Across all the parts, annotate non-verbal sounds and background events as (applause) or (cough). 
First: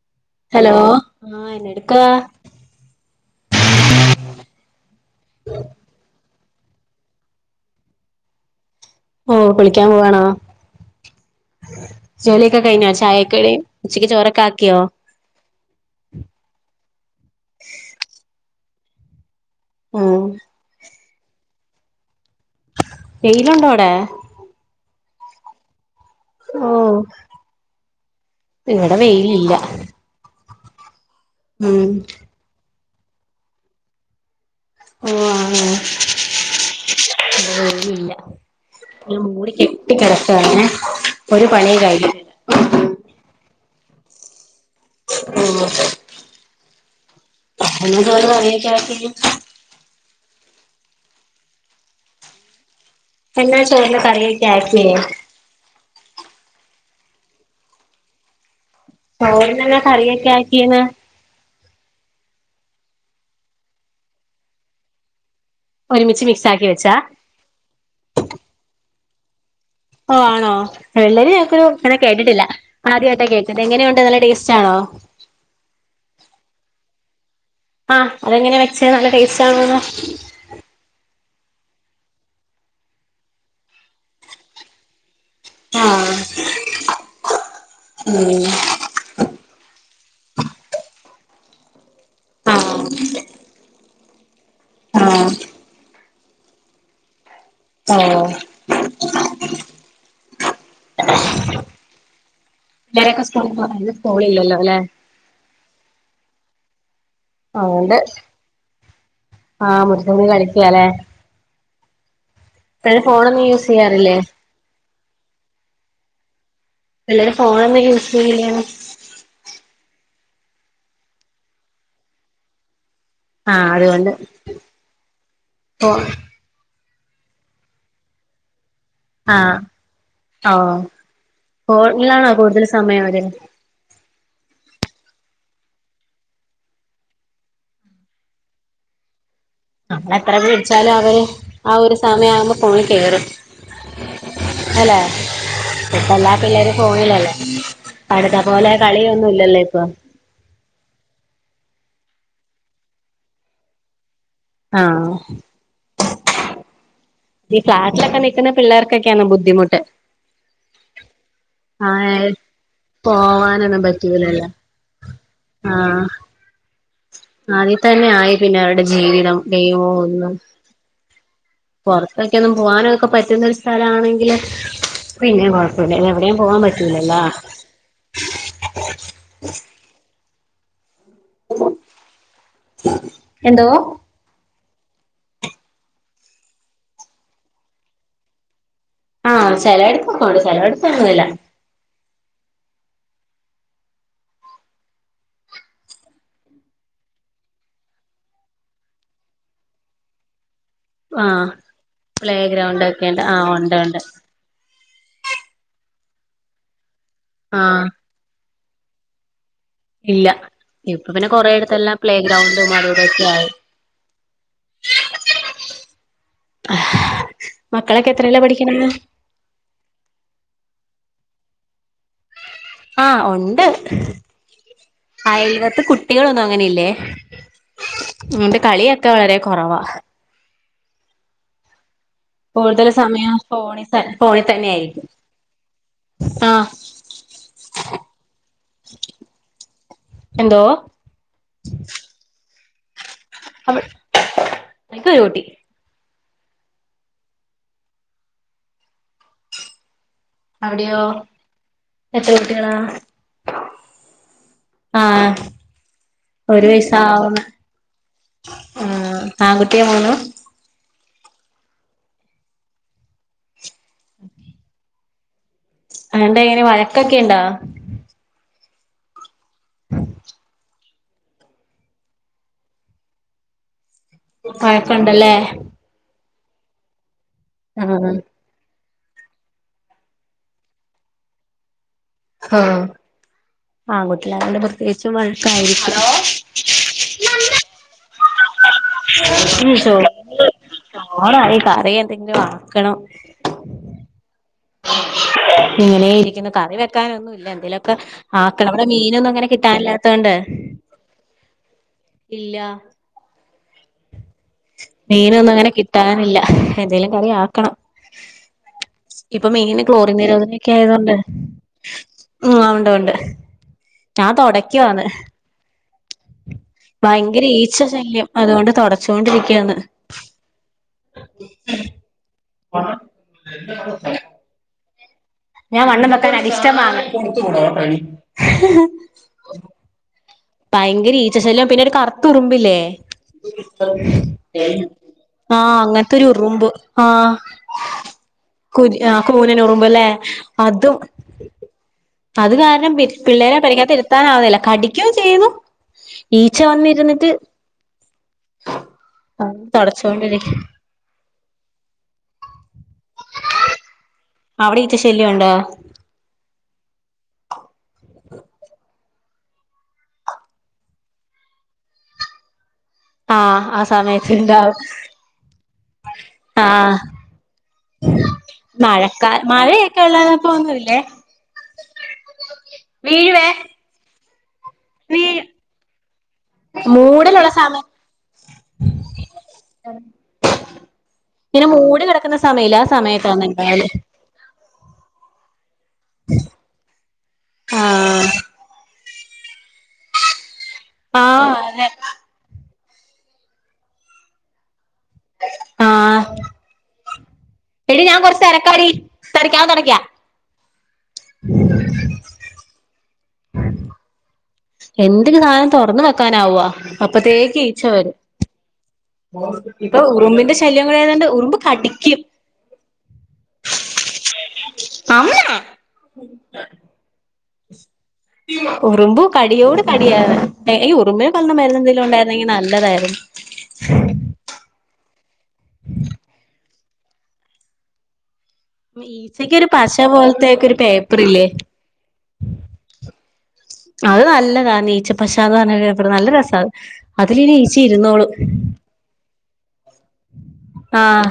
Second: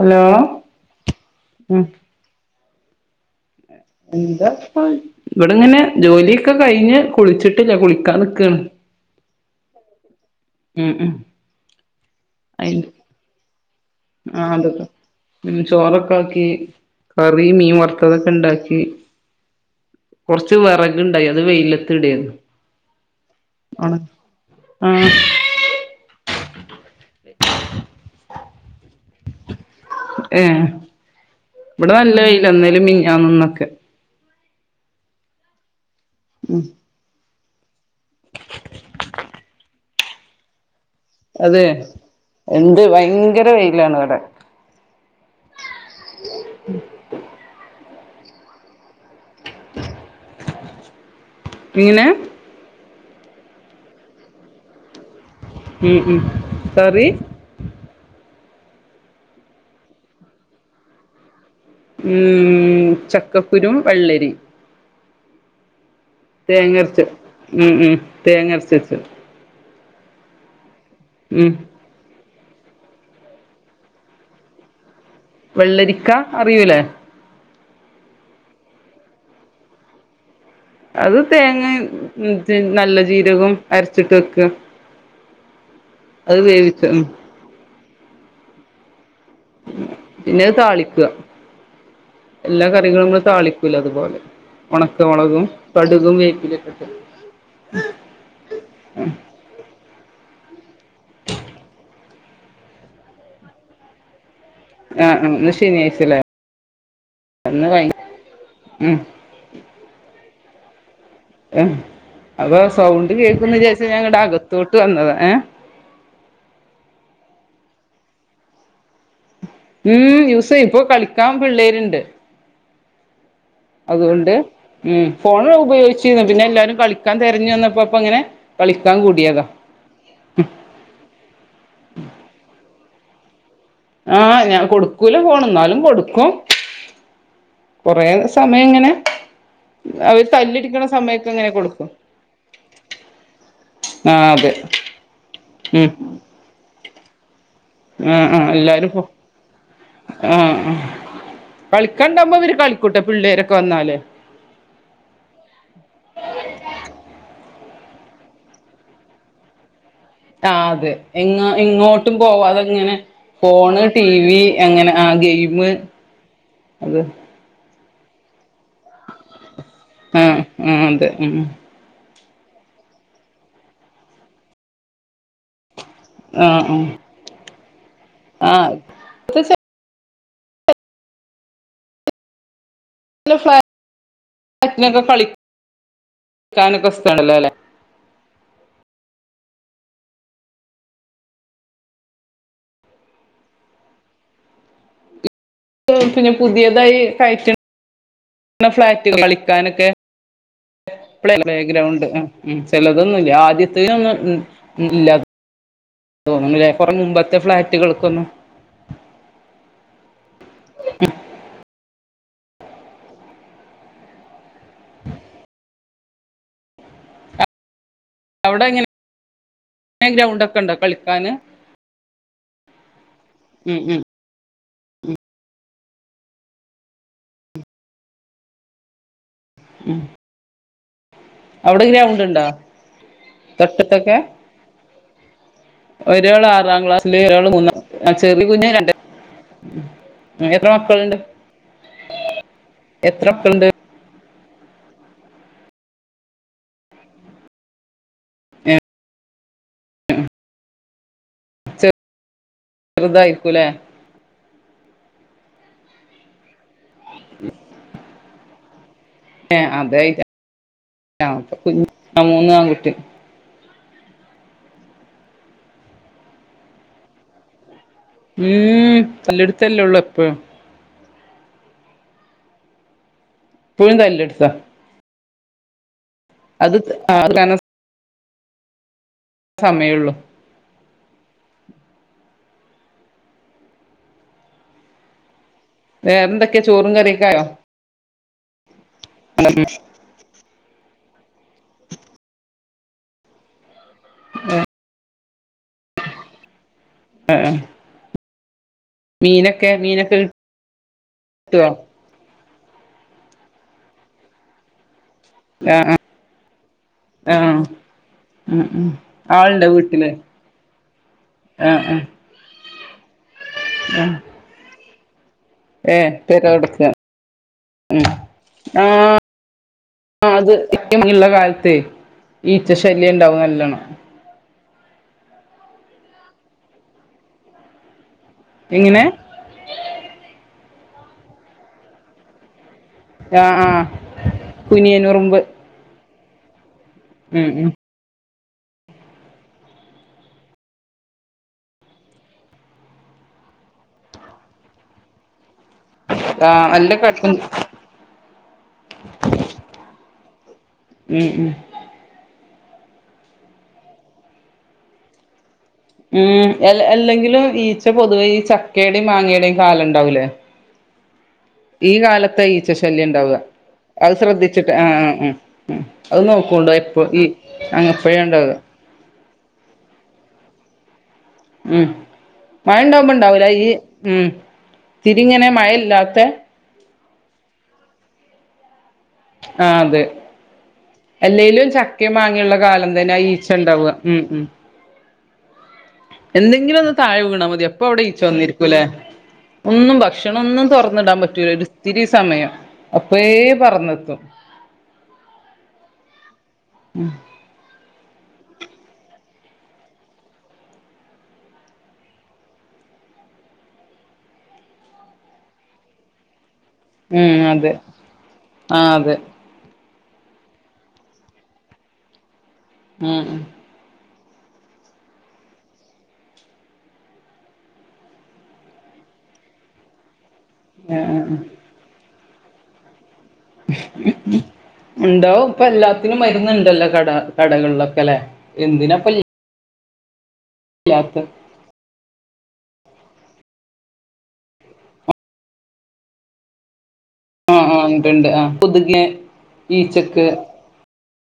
Hello hello ആ എന്നാ ഉം എടുക്കാവ എന്താപ്പോ ഇവിടെ ഇങ്ങനെ ജോലിയൊക്കെ കഴിഞ്ഞ് കുളിച്ചിട്ടില്ല കുളിക്കാൻ നിക്കുകയാണ് ഓ കുളിക്കാൻ പോവാണോ ഉം ഉം ജോലിയൊക്കെ കഴിഞ്ഞോ ചായക്കടി യും ആ അതൊക്കെ ചോറൊക്കെ ആക്കി കറിയും മീൻ വറുത്തതൊക്കെ ഇണ്ടാക്കി ഉം കൊറച്ച് വിറകുണ്ടായി അത് വെയിലത്തിടായിരുന്നു വെയിലുണ്ടോ അവിടെ ആഹ് ഓ (inaudible) ഇവിടെ വെയിലില്ല ഏ ഉം ഇവിടെ നല്ല വെയിലാ ഇന്നലെയും മിഞ്ഞാന്നും ഇന്നൊക്കെ ഓ ആണോ ഉം അത് പോലുല്ല മൂടി കെട്ടി കിടക്കാണെ അതെ എന്ത് ഭയങ്കര വെയിലാണ് ഇവിടെ ഓ എന്നാ പണിയൊക്കെ ആര് ചെയ്യും എങ്ങനെ എന്നാ ചോറിന് കറിയൊക്കെ ആക്കിയേ ഉം ഉം കറി ചോറിനെന്ന കറിയൊക്കെ ആക്കീന്ന് ഉം ചക്കക്കുരും വെള്ളരിയും ഒരുമിച്ച് മിക്സ് ആക്കി വെച്ചാ തേങ്ങരച്ച് ഉം ഉ തേങ്ങരച്ച് വെച്ച് ഓ ആണോ വെള്ളരി ഉം ചക്കയൊക്കെ അങ്ങനെ കേട്ടിട്ടില്ല ആദ്യമായിട്ടാ കേക്കുന്നത് എങ്ങനെയുണ്ട് നല്ല ടേസ്റ്റ് ആണോ വെള്ളരിക്ക അറിയൂലേ ആ അതെങ്ങനെയാണ് വെച്ചേ നല്ല ടേസ്റ്റ് ആണോന്ന് അത് തേങ്ങയും നല്ല ജീരകവും അരച്ചിട്ട് വെക്കുക ആ അത് വേവിച്ച ഉം ഉം പിന്നത് താളിക്കുക എല്ലാ ആഹ് കറികളും നമ്മള് താളിക്കൂലെ അതുപോലെ ഉണക്കമുളകും കടുകും വേപ്പിലൊക്കെട്ട് ആ ഓ അവരൊക്കെ സ്കൂൾ പോയോ ഇന്ന് സ്കൂൾ ഇല്ലല്ലോ അല്ലെ ആ ആ ഇന്ന് ശനിയാഴ്‌ച്ചല്ലേ അതോണ്ട് ഉം ആ മുറ്റത്ത് കളിക്കാല്ലേ അപ്പൊ പിള്ളേര് സൗണ്ട് ഫോണൊന്നും കേൾകൂന്ന് യൂസ് വിചാരിച്ച ഞാനിങ്ങട്ട് ചെയ്യാറില്ലേ അകത്തോട്ട് വന്നത് ഏ എല്ലാരും ഫോണൊന്നും യൂസ് ചെയ്യലില്ലേന്ന് ഉം യൂസ് ചെയ്യും ഇപ്പൊ കളിക്കാൻ പിള്ളേരുണ്ട് അതുകൊണ്ട് ഉം ഫോ ഫോണുപയോഗിച്ചരുന്നു പിന്നെ എല്ലാരും കളിക്കാൻ തിരഞ്ഞു വന്നപ്പോ അപ്പൊ അങ്ങനെ കളിക്കാന് കൂടിയത ആഹ് ഫോണിൽ ആണോ കൂടുതൽ സമയം അവര് ആഹ് ഞാൻ കൊടുക്കൂല ഫോൺ എന്നാലും കൊടുക്കും കൊറെ സമയം ഇങ്ങനേ നമ്മൾ എത്ര പിടിച്ചാലും അവര് ഇങ്ങനെ ആ കൊടുക്കും ഒരു സമയം ആവുമ്പോ ഫോണിൽ കേറും ആഹ് അതെ ഉം പിള്ളേര് ഫോണിലല്ലേ ആഹ് പണ്ടത്തെ ആഹ് പോലെ എല്ലാരും ഫോ കളിയൊന്നും ഇല്ലല്ലോ ഇപ്പൊ ആഹ് കളിക്കണ്ടാവുമ്പോ ഇവര് കളിക്കൂട്ടെ പിള്ളേരൊക്കെ വന്നാല് ആഹ് ഈ ഫ്ലാറ്റിലൊക്കെ നിക്കുന്ന പിള്ളേർക്കൊക്കെയാണ് ബുദ്ധിമുട്ട് ആ അതെ എങ്ങ എങ്ങോട്ടും ആഹ് പോവാതെങ്ങനെ ഫോണ് പോവാനൊന്നും ടി വി പറ്റൂലല്ലോ അങ്ങനെ ആ ഗെയിം ആഹ് അത് അതിൽ തന്നെ ആയി പിന്നെ അവരുടെ ജീവിതം ഡേ ഒന്നും ആഹ് ആഹ് അതെ ഉം ആഹ് പുറത്തൊക്കെ ഒന്നും പോകാനൊക്കെ പറ്റുന്ന ഒരു സ്ഥല ആണെങ്കില് പിന്നെ കുഴപ്പമില്ല എവിടെേയും പോവാൻ ആഹ് പറ്റൂല്ലല്ലോ ആഹ് ഇപ്പത്തെ ല്ല എന്തോ ഫ്ലാറ്റിലൊക്കെ കള കളിക്കാനൊക്കെ സ്ഥലണ്ടല്ലോ അല്ലെ ആഹ് ചിലടുത്ത് ഉണ്ട് ചെലഎടുത്ത് ന്നൂല്ല പിന്നെ പുതിയതായി കയറ്റ്- ഫ്ളാറ്റ് കളിക്കാനൊക്കെ ആഹ് പ്ലേഗ്രൗണ്ട് പ്ലേ ഉം ഗ്രൗണ്ട് ഒക്കെ ഉണ്ട് ചിലതൊന്നുമല്ല ആഹ് ഉണ്ട് ആദ്യത്ത ഉണ്ട് ഒന്നും ഇല്ല ഇല്ല തോന്ന്ണ് കൊറേ മുമ്പത്തെ ആഹ് ഫ്ലാറ്റുകൾക്കൊന്നും ഇല്ല ഇപ്പ പിന്നെ കൊറെേയിടുത്തെല്ലാം പ്ലേ ഗ്രൗണ്ട് അത് ഇതൊക്കെ ആയി മക്കളൊക്കെ എത്രയിലാ അവിടെ പഠിക്കണത് എങ്ങനെ ഗ്രൗണ്ട് ഒക്കെ ഉണ്ടോ കളിക്കാന് ആഹ് ഉണ്ട് ഉം ഉം അയൽ പക്കത്തു കുട്ടികളൊന്നും അങ്ങനെല്ലേ ഉം കളിയൊക്കെ വളരെ കുറവാ അവിടെ ഗ്രൗണ്ട് ഉണ്ടോ കൂടുതൽ സമയം ഫോണിൽ തൊട്ടടുത്തൊക്കെ ഫോണിൽ തന്നെ ആയിരിക്കും ഒരാൾ ആഹ് ആറാം ക്ലാസില് ഒരാൾ മൂന്നാം ആ ചെറുത് കുഞ് രണ്ട് എന്തോ എത്ര മക്കളുണ്ട് എത്ര മക്കളുണ്ട് എനിക്കൊരു കുട്ടി ഏ, അവിടെയോ എത്ര കുട്ടികളാ ചെറുതായിരിക്കൂല്ലേ ആഹ് ഒരു വയസ്സ് ആവുണ് ആഹ് ഏഹ് ആൺകുട്ടിയാ അത മൂന്നും ആഹ് മൂന്ന് ആണ് കുട്ടി ഉം അലണ്ടാ എങ്ങനെ വഴക്കൊക്കെ ഇണ്ടാ ഉം തല്ല് പിടുത്തമല്ലേള്ളൂ എപ്പോഴും എപ്പോഴും തല്ല് കൂടി വഴക്കുണ്ടല്ലേ അത് കന സ് ആഹ് ഹ സമയോള്ളൂ ആഹ് ആൺകുട്ടി ആയതോണ്ട് പ്രത്യേകിച്ചും വഴക്കായിരിക്കും വേറെന്തൊക്കെയ ചോറും കറിയൊക്കായോ? (unintelligible) ചോർ ആയി കറി എന്തെങ്കിലും ആക്കണം ഏഹ് ഇങ്ങനെ ഇരിക്കുന്നു കറി വെക്കണം ക്കാൻ ഒന്നുല്ല എന്തേലുമൊക്കെ ആക്കണം ഇവിടെ മീനൊന്നും അങ്ങനെ കിട്ടാനില്ലാതോണ്ട് ട്ട്യോ ഇല്ല മീനൊന്നും അങ്ങനെ ആഹ് കിട്ടാനില്ല എന്തേങ്കലും കറി ആഹ് ആഹ് ആക്കണം ഉം ഉം ഇപ്പൊ ആളുണ്ടോ മീന് വീട്ടില് ട്രോലിർങ്ങ് നിരോധനൊക്കെ ആയതൊണ്ട് ആഹ് ആഹ് ആഹ് ഉണ്ട് ഉണ്ട് ഞാൻ തുടക്കുവവാന്ന് ഏഹ് പെര തൊടക്ക ഭയങ്കര ഈച്ച ശല്യം അതുകൊണ്ട് തുടച്ചുണ്ടിരിക്കുകയാണ് ആഹ് അത് (inaudible) ഉള്ള കാലത്ത് ഈച്ച ശല്യം ഉണ്ടാവും നല്ലോണം (inaudible) ഞാൻ വണ്ണം വെക്കാൻ അടിഷ്ടമാങ്ങ എങ്ങനെ (unintelligible) ഭയങ്കര ഈച്ചശല്യം പിന്നെ ഒരു കറുത്തുറുമ്പില്ലേ ആഹ് ആഹ് കുനിയനുറുമ്പ് ആഹ് അങ്ങനെ ഒത്തിരിറുമ്പ് ആഹ് ഉം ഉം കു ആഹ് കൂനന ഉറുമ്പല്ലേ അതും അത് കാരണം പി പിള്ളേരെ പരിക്കത്ത് എരുത്താനാവുന്നില്ല കടിക്കോ ചെയ്യുന്നു ഈച്ച ആഹ് നല്ല വന്നിരുന്നിട്ട് കടുപ്പം തോടച്ചൊണ്ടിരിക്ക ഉം ഉം അവിടെ ഈറ്റശല്യണ്ടോ ഉം എല്ലെങ്കിലും ഈച്ച പൊതുവേ ഈ ചക്കയുടെയും മാങ്ങയുടെേയും കാലുണ്ടാവൂലേ ഈ കാലത്ത് ഈച്ച ശല്യ ഉണ്ടാവുക ആഹ് ആ അത് സമയത്ത് ശ്രദ്ധിച്ചിട്ട് ഇണ്ടാവും ആഹ് ആഹ് ആഹ് അത് നോക്കണ്ടോ ആഹ് എപ്പ ഈ അങ്ങപ്പോഴേണ്ടത് മഴക്കാ മഴയൊക്കെ ഉള്ളന്ന പോ ഒന്നല്ലേ ഉം മഴ ഉണ്ടാവുമ്പോ ഉണ്ടാവൂല വീഴുവേ ഈ ഉം വീഴും തിരിങ്ങനെ മഴ ഇല്ലാത്ത മൂടലുള്ള സമയ (unintelligible) ആഹ് അതെ ഇങ്ങനെ എല്ലെലും മൂടി ചക്കിം കിടക്കുന്ന മാങ്ങിയുള്ള സമയല്ലേ ആ കാലം തന്നെ ആഹ് സമയത്താണ് ഈച്ച ഇണ്ടാവല് ഉണ്ടാവുക ഉം ഉം എന്തെങ്കിലും ഒന്ന് താഴെ വീണാൽ മതി എപ്പൊ അവിടെ ഈച്ച ആഹ് വന്നിരിക്കൂല്ലെ ഒന്നും ഭക്ഷണ ഒന്നും തുറന്നിടാൻ പറ്റൂല ആഹ് അതെ ഒരിത്തിരിരി സമയം അപ്പേ പറന്നെത്തും ആഹ് ഉം എടി ഞാൻ കുറച്ച് തിരക്കാടി തിരക്കാവൻ തുടക്കാ (inaudible) എന്തൊക്ക സാനം തുറന്ന് വെക്കാനാവുവാ ഉം അപ്പത്തേക്ക് അതെ ഈച്ച വരും ആ അതെ ഇപ്പൊ ഉറുമ്പിന്റെ ശല്യങ്ങഏതണ്ട് ഉറുമ്പ് കടിക്കും ഉം അമ്മ ഉറുമ്പു കടിയോട് കടിയ ഈ ആ ഉറുമ്പിനന് കൊല്ല മരുന്ന എന്തെങ്കലും ഉണ്ടായിരുന്നെങ്കി നല്ലതായിരുന്നു ഉണ്ടാവും ഇപ്പ എല്ലാത്തിനും മരുന്നുണ്ടല്ലോ കട കടകളിലൊക്കെ അല്ലേ ഈച്ചക്കൊ ഒരു പശ പോലത്തക്ക ഒരു ഇല്ലാത്ത പേപ്പറ ഇല്ലേ അത് നല്ലതാണ് നീഈച്ചപ്പശപറഞ്ഞ പേപ്പർ നല്ല രസാ ആഹ് ആഹ് ഉണ്ട് ണ്ട് ണ്ട് ആ കൊതുക് ഈച്ചക്ക് ആഹ്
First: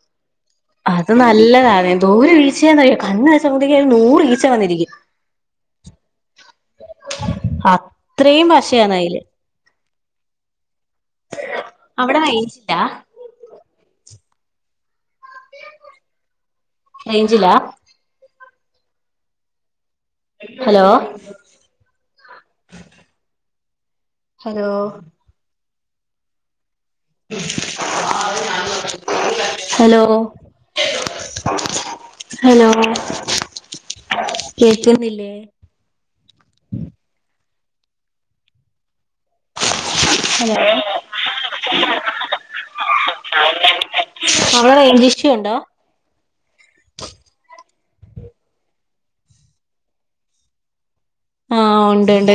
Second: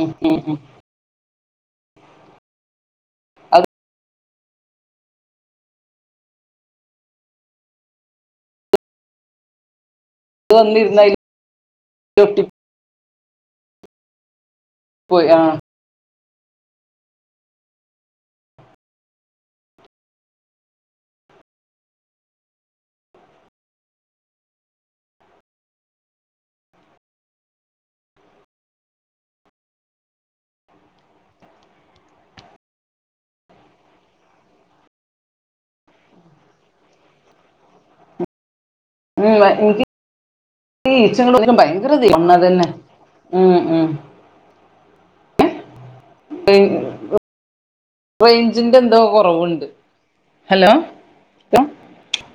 ഉം ഉം അത് നല്ലതാണ് എന്തോ ഒരു ഈ ച്ചചയന്നറിയ കന്ന് അത് വെച്ചത്തേക്ക ഒരു നൂറ് ഈ ച വന്നിരിക്കും അത്രയും പശയാണ് അയില് വന്നിരുന്ന അതിൽ അവിടെ റേഞ്ച് ഒട്ടിപ്പോയി ഇലാ പോയി ആ റേഞ്ചിലാ ഹലോ ഹലോ ഹലോ ഹലോ കേൾക്കുന്നില്ലേ ഉം ഇൻക്ക് ഹലോ ഈച്ച ഒ ഭയങ്കര ഒന്ന തന്നെ ഉം അവടെ റൈഞ്ചിഷുണ്ടോ റെയ് റെയ്ഞ്ചിന്റെ എന്തോ കൊറവു ണ്ട് ഹലോ ആഹ് ഉണ്ട് ണ്ട്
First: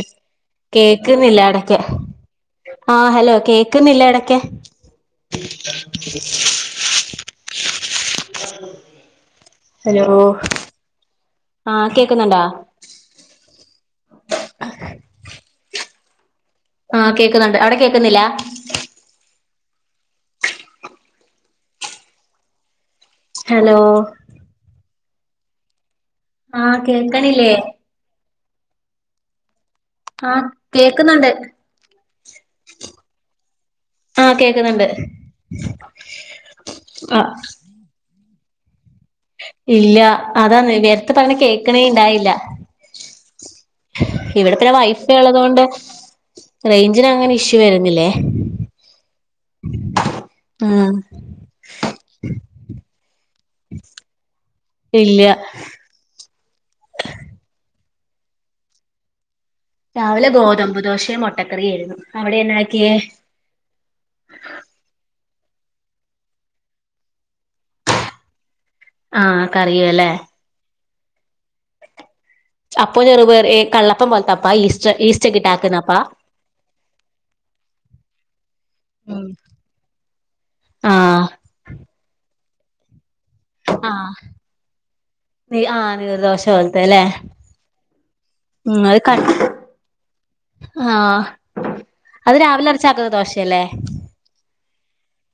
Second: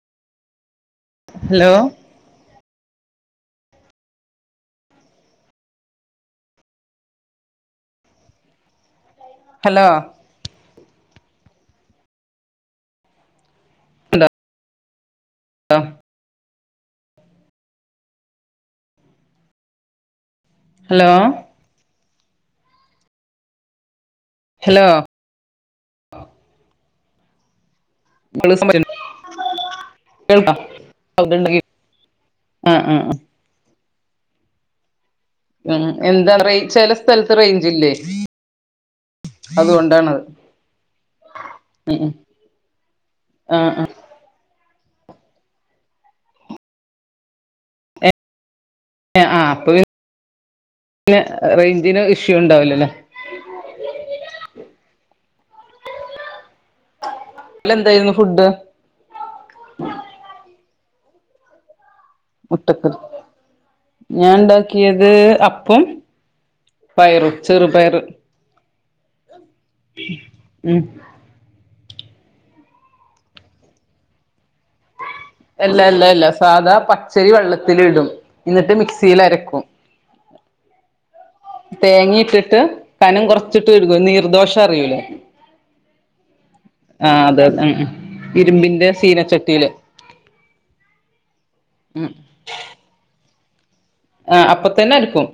കേക്കുന്നില്ല ഹലോ എടക് ആഹ് ഹലോ കേക്കുന്നില്ല എടക് ഹലോ ആഹ് കേക്കുന്നുണ്ടാ ലോ ആഹ് കേക്കുന്നുണ്ട് അവടെ കേക്കുന്നില്ല ഹലോ ഹലോ ഹലോ. ആഹ് കേക്കണില്ലേ മള്സ (unintelligible) ആഹ് കേക്കുന്നുണ്ട്.. ആഹ് ആഹ് ആഹ് ആഹ് കേക്കുന്നുണ്ട്. ഉം എന്താ റ ചെല ആഹ് സ്ഥലത്ത് റെയ്ഞ്ച്ല്ലേ ഇല്ല അതാന്ന് നേര്ത്തെ പറണത് കേക്ണെ ഇണ്ടായില്ല ആഹ് ഇവിടെ തര വൈഫൈ ഉള്ളതോണ്ട് റൈഞ്ചിനങ്ങനെ ഇഷ്യൂ വരുന്നില്ലേ. ആ അപ്പ ആഹ് പി റേഞ്ചിന് ഇഷ്യൂ ഉണ്ടാവിലല്ലേ (inaudible) ഇല്ല്യ ന്നലെ ന്തെയിന്നു ഫുഡ് രാവിലെ ഗോതമ്പ് ദോഷെ മൊ ട്ടക്കറിയെരുന്നു മുട്ടക്കറി ഞാൻ ണ്ടാക്കിയത് അപ്പോം പയറും ചെറുപയറ് ആഹ് കറിയൂല്ലേ ഉം അപ്പൊ ചെറുപയർഏ കള്ളപ്പം പോലത്തെപ്പാ ഈസ് യെല്ല യെല്ല യെല്ല സാധാ പച്ചരി വെള്ളത്തില് ഇടും ഇന്നട്ട് മിക്സിയിൽ ഉം അരക്കും ആഹ് തേങ്ങിയിട്ടിട്ട് കനം കൊറച്ചിട്ട്ഇട്ട് നിർദോഷ അറിയൂലേ നി ആഹ് നീർദോശ മതി. ആഹ് അതതെ ഉം ഉം ഇരുമ്പിന്റെ അത് ക സീനച്ചട്ടീല്. ആഹ് അത് രാവിലെ അരച്ച് ആക്കണ ദോശയല്ലേ? ആഹ് അപ്പ തന്നെ അരക്കും.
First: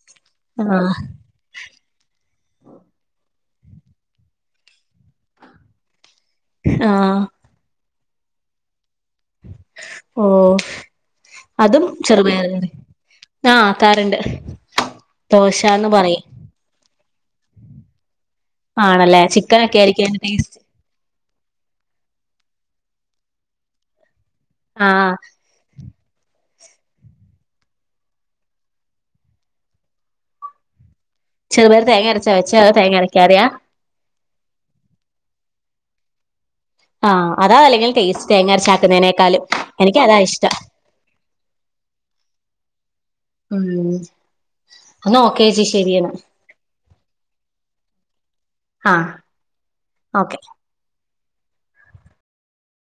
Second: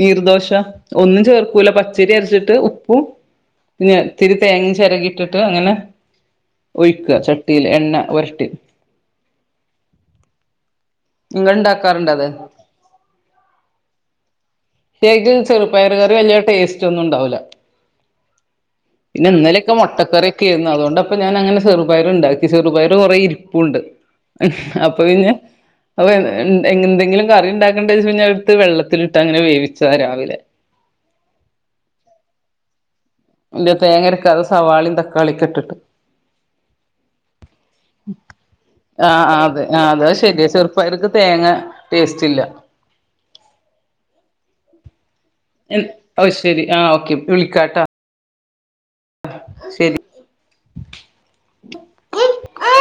നീർദോശ ആഹ് ഒന്നും ചേർക്കൂല. പ ചിരി അരച്ചിട്ട് ഉപ്പും പിന്നെ ഇത്തിരി തേങ്ങീ ചെരകി ഇട്ടിട്ട് അങ്ങനെ ഒഴിക്ക ആഹ് ചട്ടീല് എണ്ണ ഒരട്ടി. ഓഹ് നിങ്ങൾ അതും ഉണ്ടാക്കാറുണ്ടോ അത് ചെറുപയറ് കറീം. ആഹ് കരണ്ട് ഏക് ചെറുപ്പയർ കറി വല്യ ടേസ്റ്റോന്നുണ്ടാവുല. ആണല്ലേ പിന്നെ ഇന്നലൊക്കെ ചിക്കനൊക്കെ ആയിരിക്കും അതിന്റെ ടേസ്റ്റ് മുട്ടക്കറിയൊക്കേർന്നു അതോണ്ട അപ്പ ഞാനങ്ങനെ ചെറുപയറുണ്ടാക്കി. ചെറുപയർ കൊറേ ഇരിപ്പുണ്ട്. അപ്പൊ ആഹ് പിന്നെ അപ്പൊ എന്തെ എന്തെങ്കിലും കറിണ്ടാക്കണ്ടന്ന് വിചാരിചിട്ടടത്ത് വെള്ളത്തിലിട്ട് അങ്ങനെ വേവിച്ചതാ രാവിലെ. ചെറുപയർ തേങ്ങരച്ച വെച്ചേ അതോ തങ്ങരക്കാതയാ? ല്ല. തേങ്ങരക്കാതെ സവാളീം തക്കാളിക്കെ ഇട്ടിട്ട്. ആഹ് അതാ അല്ലെങ്കിൽ ടേസ്റ്റ് ആഹ് തേങ്ങരച്ചാക്കുന്നതിനേക്കാളും അതെ ആഹ് എനിക്ക് അത് അതാ ശരിയ ഇഷ്ടം ചെറുപ്പയർക്ക് തേങ്ങ ടേസ്റ്റില്ല. ഉം എന്നാ ഓക്കെ ചേച്ചി ശരിയെന്നാ ഓഹ് ശെരി ആഹ് ഓക്കെ ഇപ്പ വിളിക്കാട്ടാ. ആഹ് ശെരി ഓക്കെ